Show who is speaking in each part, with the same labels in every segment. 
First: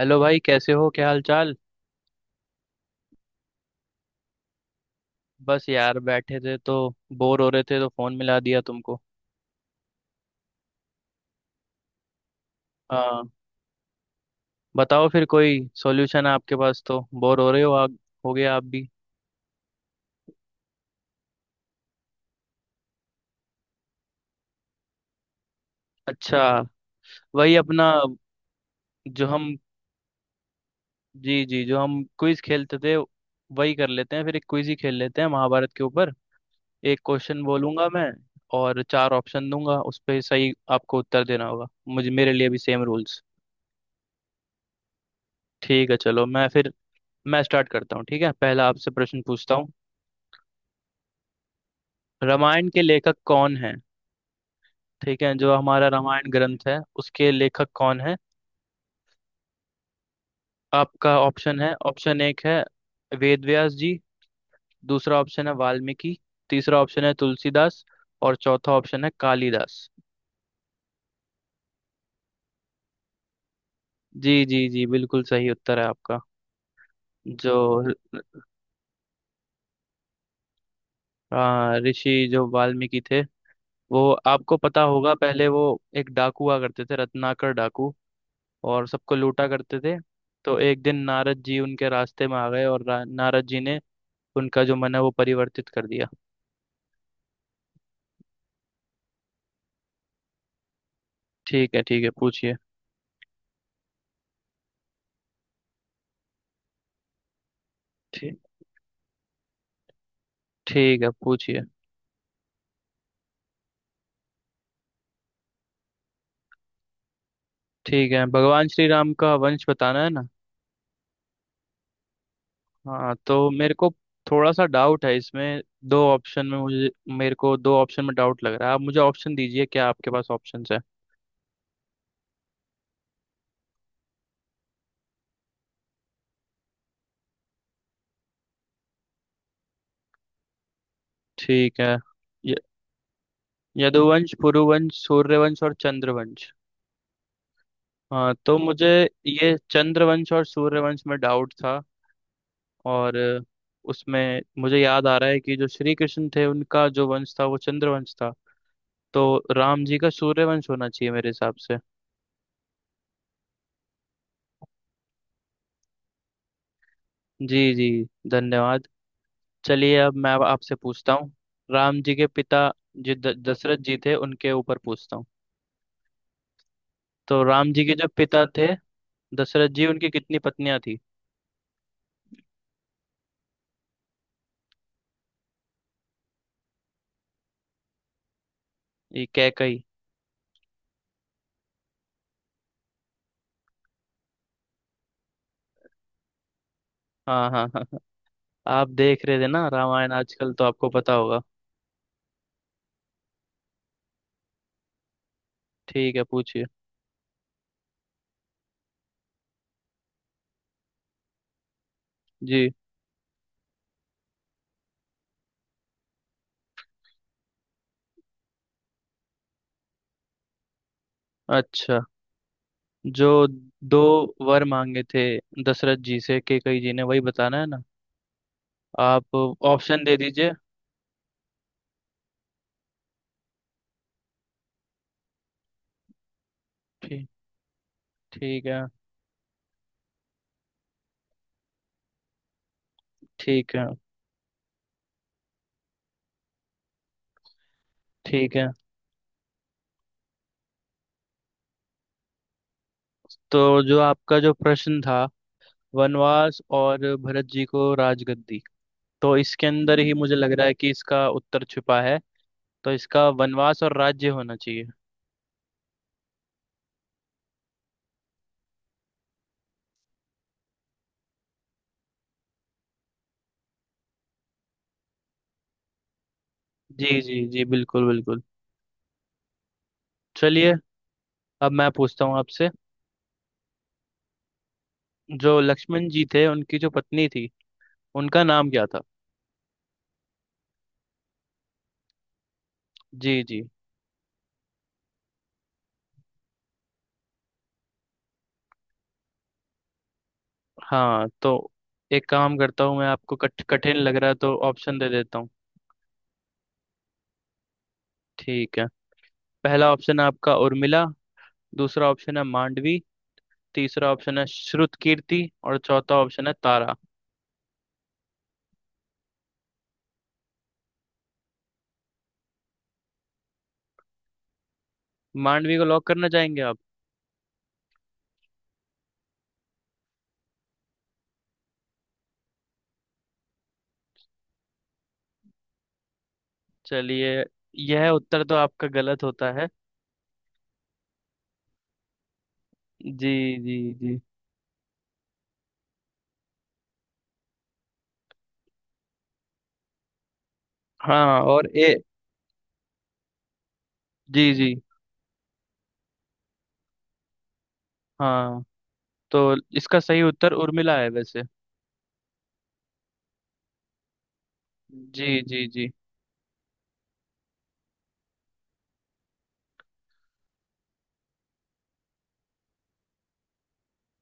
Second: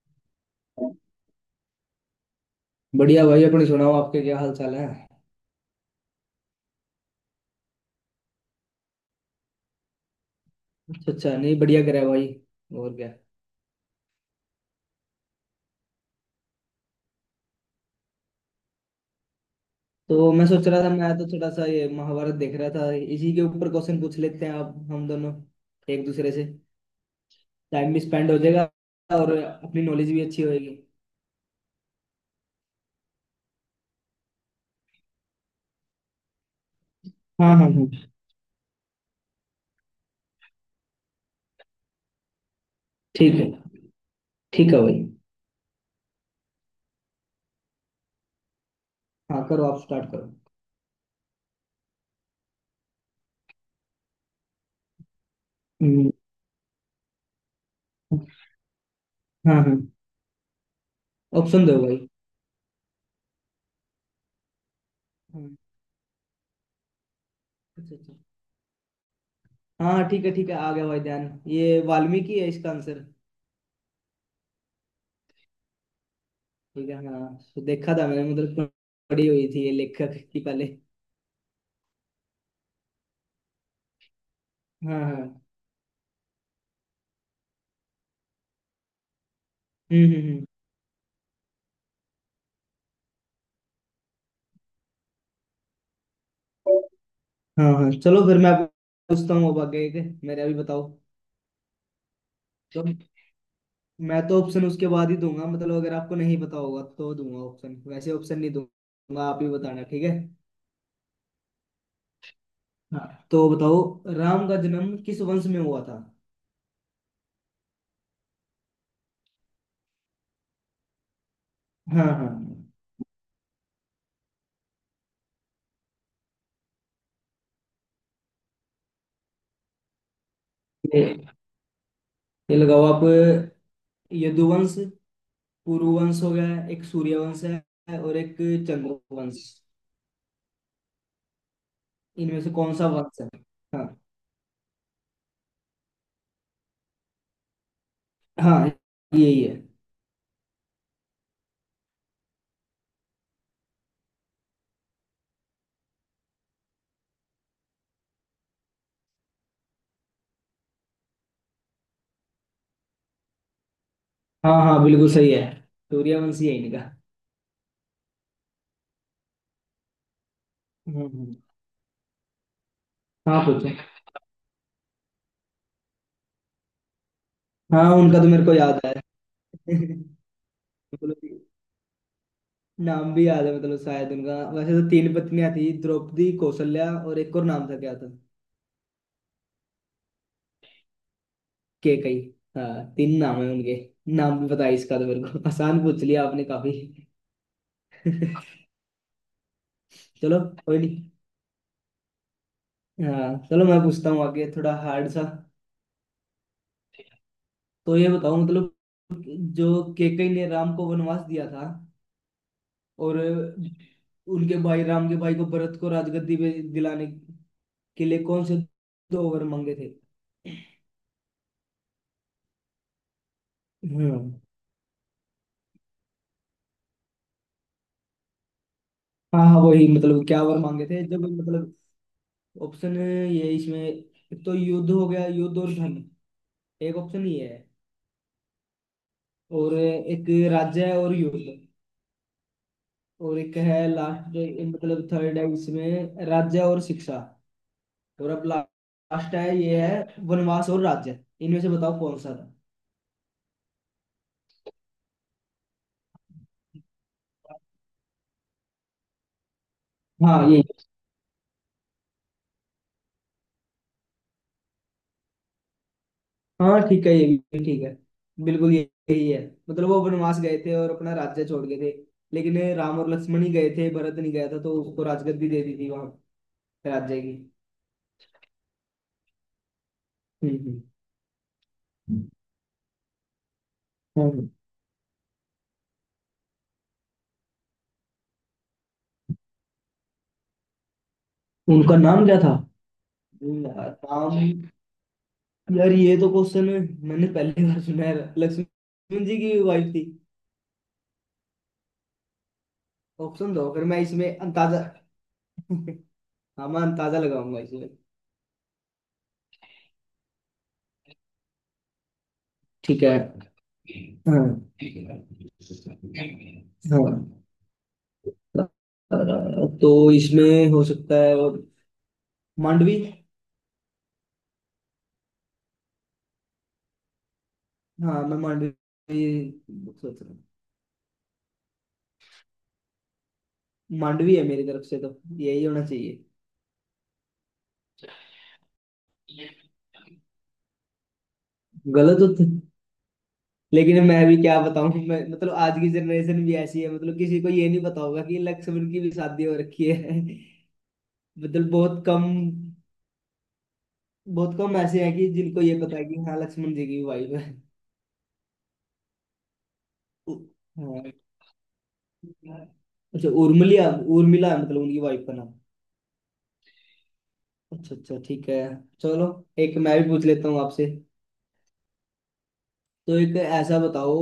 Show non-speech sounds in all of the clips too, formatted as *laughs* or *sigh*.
Speaker 1: Hello भाई, कैसे हो? क्या हाल चाल?
Speaker 2: बढ़िया भाई। अपनी सुनाओ। आपके क्या हाल चाल है।
Speaker 1: बस यार बैठे थे तो बोर हो रहे थे तो फोन मिला दिया तुमको।
Speaker 2: अच्छा अच्छा, नहीं बढ़िया करा भाई। और क्या।
Speaker 1: हाँ। बताओ फिर, कोई सॉल्यूशन है आपके पास? तो बोर हो रहे हो आप, हो गए आप भी।
Speaker 2: तो मैं सोच रहा था, मैं तो थोड़ा सा ये महाभारत देख रहा था। इसी के ऊपर क्वेश्चन पूछ लेते हैं आप हम दोनों एक दूसरे
Speaker 1: अच्छा।
Speaker 2: से।
Speaker 1: वही अपना
Speaker 2: टाइम भी स्पेंड हो जाएगा
Speaker 1: जो
Speaker 2: और
Speaker 1: हम
Speaker 2: अपनी नॉलेज भी अच्छी होगी।
Speaker 1: जी जी, जो हम क्विज खेलते थे वही कर लेते हैं, फिर एक क्विज ही खेल लेते हैं महाभारत के ऊपर। एक क्वेश्चन
Speaker 2: हाँ हाँ
Speaker 1: बोलूंगा
Speaker 2: हाँ।
Speaker 1: मैं और चार ऑप्शन दूंगा, उस पे सही आपको उत्तर देना होगा। मुझे, मेरे लिए भी सेम रूल्स।
Speaker 2: ठीक है, ठीक है भाई।
Speaker 1: ठीक है, चलो मैं स्टार्ट करता हूँ। ठीक है, पहला आपसे प्रश्न
Speaker 2: हाँ
Speaker 1: पूछता
Speaker 2: करो,
Speaker 1: हूँ।
Speaker 2: आप स्टार्ट करो।
Speaker 1: रामायण के लेखक कौन है? ठीक है, जो हमारा
Speaker 2: हम्म,
Speaker 1: रामायण ग्रंथ है उसके लेखक कौन है?
Speaker 2: हाँ हाँ।
Speaker 1: आपका ऑप्शन
Speaker 2: ऑप्शन
Speaker 1: है।
Speaker 2: दो भाई।
Speaker 1: ऑप्शन एक है वेद व्यास जी। दूसरा ऑप्शन है
Speaker 2: हाँ।
Speaker 1: वाल्मीकि। तीसरा ऑप्शन है तुलसीदास
Speaker 2: अच्छा अच्छा।
Speaker 1: और चौथा ऑप्शन है कालिदास।
Speaker 2: हाँ ठीक है, ठीक है, आ गया भाई ध्यान। ये वाल्मीकि है इसका आंसर।
Speaker 1: जी जी जी, बिल्कुल सही उत्तर है आपका।
Speaker 2: ठीक है। हाँ
Speaker 1: जो
Speaker 2: तो देखा था मैंने, मतलब पढ़ी हुई थी ये लेखक की पहले।
Speaker 1: ऋषि जो वाल्मीकि थे, वो आपको पता
Speaker 2: हाँ
Speaker 1: होगा,
Speaker 2: हाँ।
Speaker 1: पहले वो एक डाकू हुआ करते थे, रत्नाकर डाकू, और सबको लूटा करते थे।
Speaker 2: हम्म।
Speaker 1: तो एक दिन नारद जी उनके रास्ते में आ गए और नारद जी ने उनका जो मन है वो परिवर्तित कर दिया।
Speaker 2: हम्म। हाँ हाँ चलो, फिर मैं आपको पूछता हूँ अब आगे एक, मेरे अभी बताओ।
Speaker 1: ठीक है, ठीक है पूछिए।
Speaker 2: तो मैं तो ऑप्शन उसके बाद ही दूंगा, मतलब अगर आपको नहीं पता होगा तो दूंगा ऑप्शन, वैसे
Speaker 1: ठीक,
Speaker 2: ऑप्शन नहीं दूंगा। आप ही बताना। ठीक है।
Speaker 1: ठीक है पूछिए।
Speaker 2: हाँ तो बताओ, राम का जन्म किस वंश में हुआ था।
Speaker 1: ठीक है, भगवान श्री राम का वंश बताना है ना?
Speaker 2: हाँ हाँ।
Speaker 1: हाँ, तो मेरे को थोड़ा सा डाउट है इसमें। दो ऑप्शन में मुझे मेरे को दो ऑप्शन में डाउट लग रहा है। आप मुझे ऑप्शन दीजिए, क्या आपके पास ऑप्शंस है?
Speaker 2: ये ये लगाओ आप। यदुवंश, पुरुवंश हो गया, एक सूर्यवंश है और एक चंद्रवंश।
Speaker 1: ठीक है।
Speaker 2: इनमें से
Speaker 1: य-
Speaker 2: कौन सा वंश है। हाँ
Speaker 1: यदुवंश, पुरुवंश, सूर्यवंश और चंद्रवंश। हाँ, तो
Speaker 2: हाँ,
Speaker 1: मुझे
Speaker 2: यही है।
Speaker 1: ये चंद्रवंश और सूर्यवंश में डाउट था। और उसमें मुझे याद आ रहा है कि जो श्री कृष्ण थे उनका जो वंश था वो चंद्रवंश था। तो राम जी का सूर्यवंश होना चाहिए मेरे हिसाब से।
Speaker 2: हाँ हाँ बिल्कुल सही है। सूर्यवंशी है इनका।
Speaker 1: जी जी, धन्यवाद। चलिए, अब मैं अब आपसे पूछता हूँ।
Speaker 2: हम्म।
Speaker 1: राम जी के पिता जो
Speaker 2: हाँ पूछो।
Speaker 1: दशरथ जी थे, उनके ऊपर पूछता हूँ। तो राम जी
Speaker 2: हाँ,
Speaker 1: के जो
Speaker 2: उनका तो
Speaker 1: पिता
Speaker 2: मेरे को
Speaker 1: थे
Speaker 2: याद है।
Speaker 1: दशरथ जी,
Speaker 2: *laughs*
Speaker 1: उनकी कितनी पत्नियां थी?
Speaker 2: मतलब नाम भी याद है, मतलब शायद उनका, वैसे तो तीन पत्नियां थी, द्रौपदी, कौशल्या और एक और, नाम था क्या था।
Speaker 1: ये कैकई।
Speaker 2: केकई। हाँ, तीन नाम है उनके। नाम भी पता है इसका, तो मेरे को आसान पूछ लिया आपने काफी।
Speaker 1: हाँ हाँ हाँ हाँ।
Speaker 2: *laughs*
Speaker 1: आप देख रहे थे ना रामायण
Speaker 2: चलो,
Speaker 1: आजकल, तो
Speaker 2: कोई
Speaker 1: आपको
Speaker 2: नहीं।
Speaker 1: पता होगा।
Speaker 2: हाँ चलो मैं पूछता हूँ आगे थोड़ा हार्ड सा।
Speaker 1: ठीक है पूछिए।
Speaker 2: तो ये बताओ, मतलब जो केकई ने राम को वनवास दिया था,
Speaker 1: जी।
Speaker 2: और उनके भाई, राम के भाई को, भरत को राजगद्दी पे दिलाने के लिए कौन से दो वर मांगे थे।
Speaker 1: अच्छा। जो दो
Speaker 2: हम्म।
Speaker 1: वर मांगे थे दशरथ जी से कैकई जी ने, वही बताना है ना आप?
Speaker 2: हाँ हाँ वही,
Speaker 1: ऑप्शन दे
Speaker 2: मतलब क्या
Speaker 1: दीजिए।
Speaker 2: वर मांगे थे, जब मतलब ऑप्शन। ये इसमें तो, युद्ध हो गया, युद्ध और धन, एक ऑप्शन
Speaker 1: ठीक,
Speaker 2: ये है।
Speaker 1: ठीक है।
Speaker 2: और एक राज्य है और युद्ध। और एक
Speaker 1: ठीक
Speaker 2: है
Speaker 1: है।
Speaker 2: लास्ट, मतलब थर्ड है इसमें, राज्य और शिक्षा। और अब
Speaker 1: ठीक है,
Speaker 2: लास्ट है ये, है वनवास और राज्य। इनमें से बताओ कौन सा था।
Speaker 1: तो जो आपका जो प्रश्न था, वनवास और भरत जी को राजगद्दी, तो इसके अंदर ही मुझे
Speaker 2: हाँ
Speaker 1: लग
Speaker 2: ये।
Speaker 1: रहा है कि इसका उत्तर छिपा है। तो इसका वनवास और राज्य होना चाहिए।
Speaker 2: हाँ ठीक है, ये भी ठीक है। बिल्कुल यही है। मतलब वो वनवास गए थे और अपना राज्य छोड़ गए थे। लेकिन राम और लक्ष्मण ही गए थे, भरत नहीं गया था, तो उसको राजगद्दी दे दी थी वहां
Speaker 1: जी
Speaker 2: राज्य की।
Speaker 1: जी जी, बिल्कुल बिल्कुल। चलिए,
Speaker 2: हम्म
Speaker 1: अब मैं पूछता
Speaker 2: हम्म।
Speaker 1: हूँ आपसे।
Speaker 2: हाँ।
Speaker 1: जो लक्ष्मण जी थे उनकी जो पत्नी थी, उनका नाम क्या था?
Speaker 2: उनका नाम क्या था।
Speaker 1: जी जी।
Speaker 2: यार नाम। यार, ये तो क्वेश्चन मैंने पहली बार सुना है, लक्ष्मण जी की वाइफ थी।
Speaker 1: हाँ, तो एक काम करता हूँ, मैं आपको
Speaker 2: ऑप्शन दो, फिर
Speaker 1: कठिन
Speaker 2: मैं
Speaker 1: लग रहा है
Speaker 2: इसमें
Speaker 1: तो
Speaker 2: अंदाजा।
Speaker 1: ऑप्शन दे देता हूँ।
Speaker 2: *laughs* हाँ मैं अंदाजा लगाऊंगा इसमें।
Speaker 1: ठीक है, पहला ऑप्शन है आपका उर्मिला। दूसरा ऑप्शन है मांडवी।
Speaker 2: ठीक है।
Speaker 1: तीसरा ऑप्शन है
Speaker 2: हाँ
Speaker 1: श्रुत कीर्ति और चौथा ऑप्शन है तारा।
Speaker 2: हाँ। अ, तो इसमें हो सकता है और मांडवी।
Speaker 1: मांडवी को लॉक करना चाहेंगे आप?
Speaker 2: हाँ मैं मांडवी सोच रहा हूँ, मांडवी है मेरी तरफ से, तो यही होना चाहिए।
Speaker 1: चलिए, यह उत्तर तो आपका गलत होता है।
Speaker 2: गलत हो तो-।
Speaker 1: जी जी
Speaker 2: लेकिन
Speaker 1: जी।
Speaker 2: मैं भी क्या बताऊं, मैं मतलब आज की जनरेशन भी ऐसी है, मतलब किसी को ये नहीं पता होगा कि लक्ष्मण की भी शादी हो रखी है। *laughs*
Speaker 1: हाँ और
Speaker 2: मतलब
Speaker 1: ए
Speaker 2: बहुत कम।
Speaker 1: जी
Speaker 2: बहुत
Speaker 1: जी।
Speaker 2: कम ऐसे हैं कि जिनको ये पता है कि हाँ लक्ष्मण जी की वाइफ है।
Speaker 1: हाँ, तो इसका सही
Speaker 2: उ-
Speaker 1: उत्तर उर्मिला है
Speaker 2: हाँ,
Speaker 1: वैसे।
Speaker 2: अच्छा उर्मिला। उर्मिला है मतलब उनकी
Speaker 1: जी
Speaker 2: वाइफ का नाम।
Speaker 1: जी जी।
Speaker 2: अच्छा अच्छा, ठीक है चलो। एक मैं भी पूछ लेता हूँ आपसे। तो एक ऐसा बताओ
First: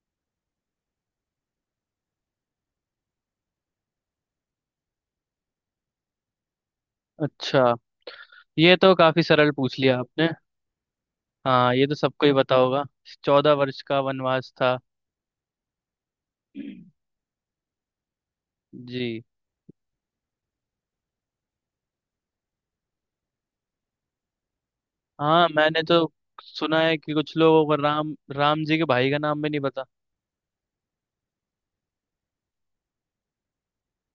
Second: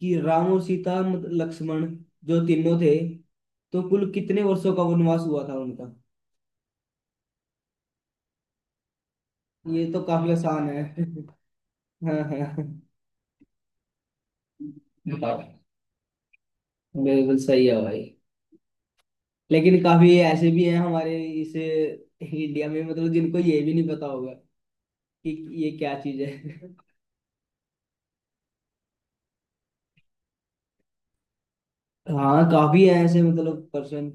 Speaker 2: कि राम और सीता लक्ष्मण, जो तीनों थे, तो कुल कितने वर्षों का वनवास हुआ था उनका।
Speaker 1: अच्छा। ये तो काफी सरल पूछ
Speaker 2: ये
Speaker 1: लिया
Speaker 2: तो
Speaker 1: आपने।
Speaker 2: काफी आसान है। *laughs*
Speaker 1: हाँ, ये तो
Speaker 2: हाँ
Speaker 1: सबको ही
Speaker 2: हाँ
Speaker 1: पता होगा। 14 वर्ष का वनवास था।
Speaker 2: बताओ। बिल्कुल सही है भाई।
Speaker 1: जी।
Speaker 2: लेकिन काफी ऐसे भी हैं हमारे इस इंडिया में, मतलब जिनको ये भी नहीं पता होगा कि
Speaker 1: हाँ,
Speaker 2: ये
Speaker 1: मैंने
Speaker 2: क्या
Speaker 1: तो
Speaker 2: चीज है।
Speaker 1: सुना है कि कुछ लोगों को राम, राम जी के भाई का नाम भी नहीं पता।
Speaker 2: *laughs* हाँ काफी है ऐसे मतलब पर्सन।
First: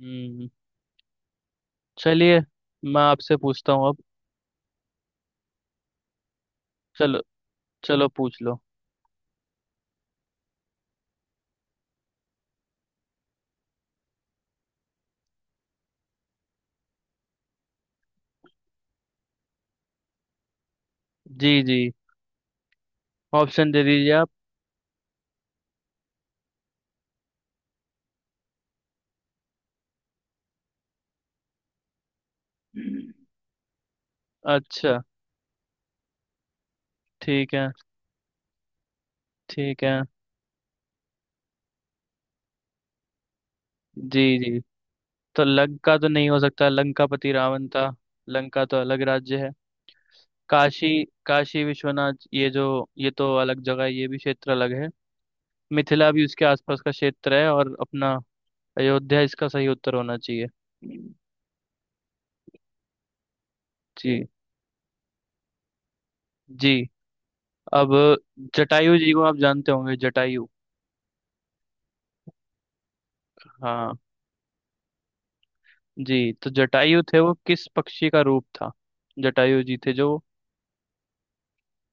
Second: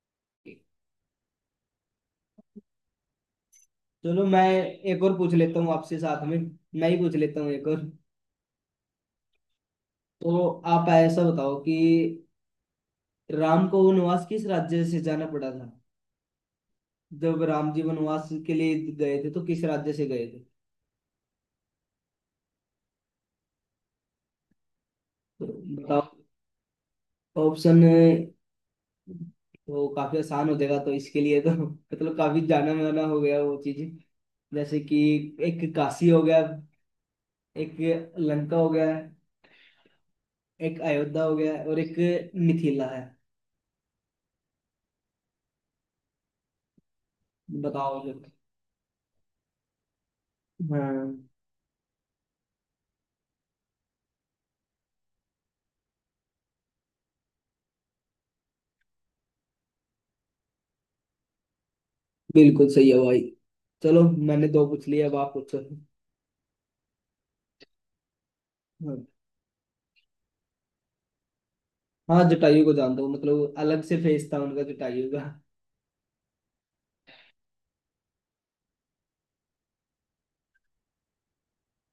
Speaker 1: हम्म। चलिए, मैं आपसे पूछता हूँ अब।
Speaker 2: चलो, मैं एक और पूछ लेता हूँ आपसे साथ में, मैं ही पूछ
Speaker 1: चलो,
Speaker 2: लेता हूँ एक और।
Speaker 1: चलो पूछ लो।
Speaker 2: तो आप ऐसा बताओ कि राम को वनवास किस राज्य से जाना पड़ा था। जब राम जी वनवास के लिए गए थे, तो किस राज्य से गए थे।
Speaker 1: जी जी। ऑप्शन दे दीजिए आप।
Speaker 2: तो बताओ ऑप्शन। तो काफी आसान हो जाएगा, तो इसके लिए तो मतलब काफी जाना माना हो गया वो चीज। जैसे
Speaker 1: अच्छा।
Speaker 2: कि एक काशी हो गया,
Speaker 1: ठीक है,
Speaker 2: एक लंका हो गया,
Speaker 1: ठीक है।
Speaker 2: एक अयोध्या हो गया और एक मिथिला है।
Speaker 1: जी जी, तो लंका तो नहीं हो सकता, लंकापति रावण था।
Speaker 2: बताओ जरा।
Speaker 1: लंका तो अलग राज्य है। काशी,
Speaker 2: हाँ
Speaker 1: काशी विश्वनाथ, ये जो, ये तो अलग जगह है, ये भी क्षेत्र अलग है। मिथिला भी उसके आसपास का क्षेत्र है। और अपना अयोध्या इसका सही उत्तर होना चाहिए।
Speaker 2: बिल्कुल सही है भाई। चलो,
Speaker 1: जी।
Speaker 2: मैंने दो पूछ लिए, अब आप पूछो।
Speaker 1: जी, अब जटायु जी को आप जानते होंगे, जटायु।
Speaker 2: हाँ जटायु को जानता हूँ, मतलब अलग
Speaker 1: हाँ।
Speaker 2: से फेस था उनका जटायु का।
Speaker 1: जी, तो जटायु थे, वो किस पक्षी का रूप था? जटायु जी थे जो।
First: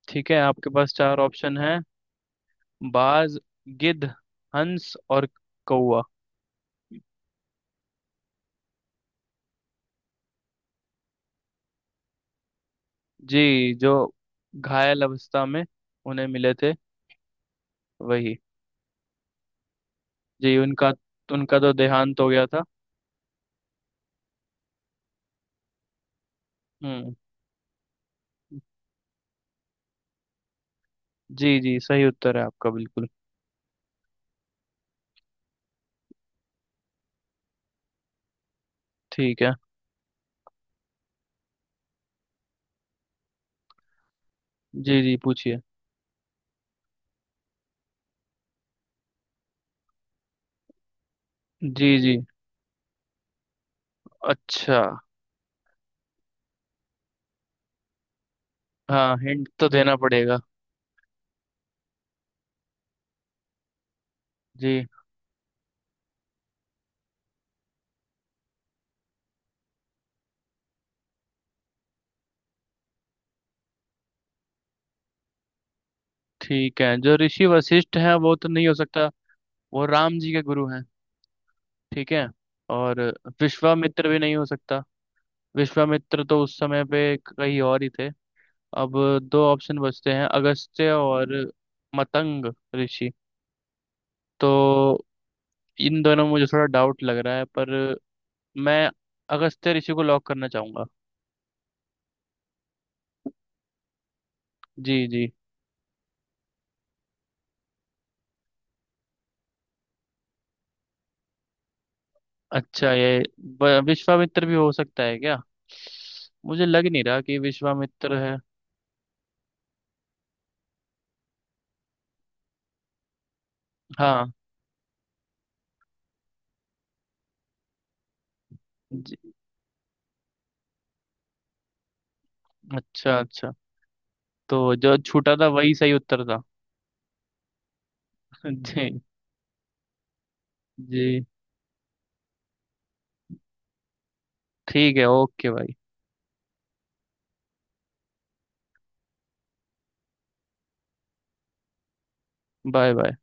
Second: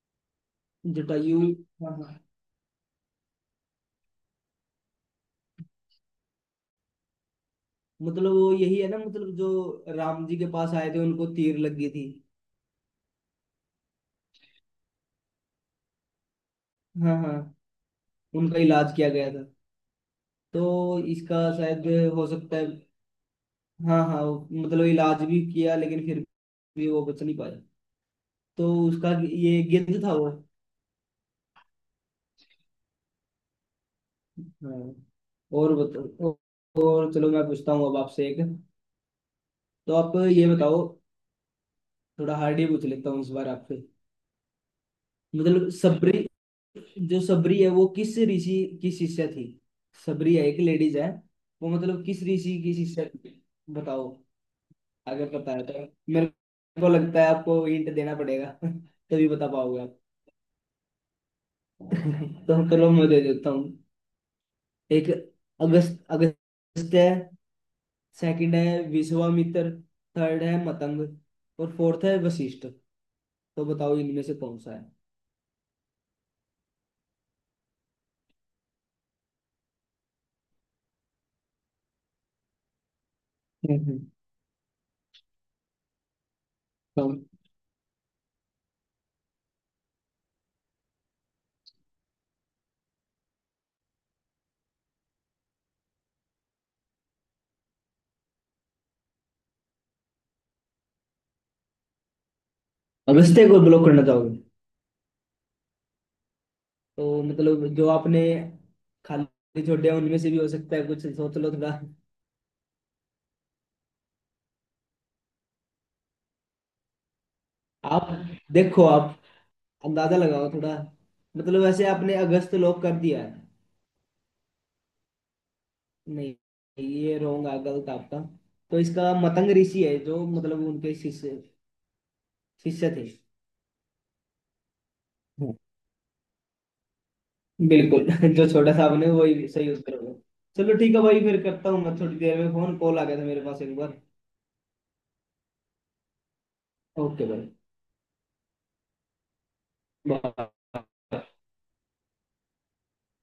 Speaker 1: ठीक है, आपके पास चार
Speaker 2: जटायु,
Speaker 1: ऑप्शन है:
Speaker 2: हाँ हाँ।
Speaker 1: बाज, गिद्ध, हंस और कौवा।
Speaker 2: मतलब वो यही है ना, मतलब जो राम जी के पास आए थे, उनको तीर लगी थी।
Speaker 1: जी, जो घायल अवस्था में उन्हें मिले थे,
Speaker 2: हाँ हाँ,
Speaker 1: वही।
Speaker 2: उनका इलाज किया गया था।
Speaker 1: जी
Speaker 2: तो
Speaker 1: उनका।
Speaker 2: इसका
Speaker 1: उनका तो
Speaker 2: शायद
Speaker 1: देहांत हो
Speaker 2: हो
Speaker 1: गया
Speaker 2: सकता
Speaker 1: था।
Speaker 2: है। हाँ हाँ, मतलब इलाज भी किया, लेकिन फिर भी वो
Speaker 1: हम्म।
Speaker 2: बच नहीं पाया। तो उसका ये गिद्ध था वो।
Speaker 1: जी जी, सही उत्तर है आपका बिल्कुल।
Speaker 2: हाँ, और बताओ। और चलो मैं पूछता हूँ अब आपसे एक।
Speaker 1: ठीक है।
Speaker 2: तो आप ये बताओ, थोड़ा हार्ड ही पूछ लेता हूँ इस बार आपसे।
Speaker 1: जी जी पूछिए।
Speaker 2: मतलब सबरी, जो सबरी है वो किस ऋषि की शिष्या थी। सबरी है, एक लेडीज है वो,
Speaker 1: जी
Speaker 2: मतलब
Speaker 1: जी,
Speaker 2: किस ऋषि की शिष्या थी बताओ।
Speaker 1: अच्छा।
Speaker 2: अगर पता है तो मेरे को लगता है आपको हिंट देना पड़ेगा *laughs*
Speaker 1: हाँ,
Speaker 2: तभी
Speaker 1: हिंट
Speaker 2: बता
Speaker 1: तो
Speaker 2: पाओगे
Speaker 1: देना
Speaker 2: आप।
Speaker 1: पड़ेगा।
Speaker 2: *laughs* तो चलो मैं दे देता हूँ।
Speaker 1: जी।
Speaker 2: एक अगस्त, अगस्त है। सेकंड है विश्वामित्र। थर्ड है मतंग। और फोर्थ है वशिष्ठ। तो बताओ इनमें से कौन सा है।
Speaker 1: ठीक है, जो ऋषि वशिष्ठ हैं वो तो नहीं हो सकता, वो राम जी के गुरु हैं। ठीक है। और
Speaker 2: हम्म,
Speaker 1: विश्वामित्र भी नहीं हो सकता, विश्वामित्र तो उस समय पे
Speaker 2: हम्म।
Speaker 1: कहीं और ही थे। अब दो ऑप्शन बचते हैं, अगस्त्य और मतंग ऋषि। तो इन दोनों में मुझे थोड़ा डाउट लग रहा है, पर मैं अगस्त्य ऋषि को लॉक करना चाहूंगा।
Speaker 2: अगस्त्य को ब्लॉक करना चाहोगे।
Speaker 1: जी जी।
Speaker 2: तो मतलब जो आपने खाली छोड़े हैं, उनमें से भी हो सकता है कुछ, सोच लो थोड़ा।
Speaker 1: अच्छा, ये विश्वामित्र भी हो सकता है क्या? मुझे लग नहीं रहा कि
Speaker 2: आप
Speaker 1: विश्वामित्र है।
Speaker 2: देखो, आप अंदाजा लगाओ थोड़ा। मतलब वैसे आपने अगस्त लोक कर दिया है।
Speaker 1: हाँ।
Speaker 2: नहीं ये रॉन्ग है, गलत आपका। तो इसका
Speaker 1: जी,
Speaker 2: मतंग ऋषि है, जो मतलब उनके शिष्य शिष्य थे।
Speaker 1: अच्छा अच्छा, तो जो छूटा था वही सही उत्तर था।
Speaker 2: बिल्कुल। *laughs* जो
Speaker 1: *laughs*
Speaker 2: छोटा सा
Speaker 1: जी।
Speaker 2: आपने, वही सही उत्तर होगा। चलो ठीक है भाई,
Speaker 1: जी
Speaker 2: फिर करता हूँ मैं थोड़ी देर में, फोन कॉल आ गया था मेरे पास एक बार।
Speaker 1: ठीक है, ओके भाई।
Speaker 2: ओके भाई। Bye.
Speaker 1: Bye bye.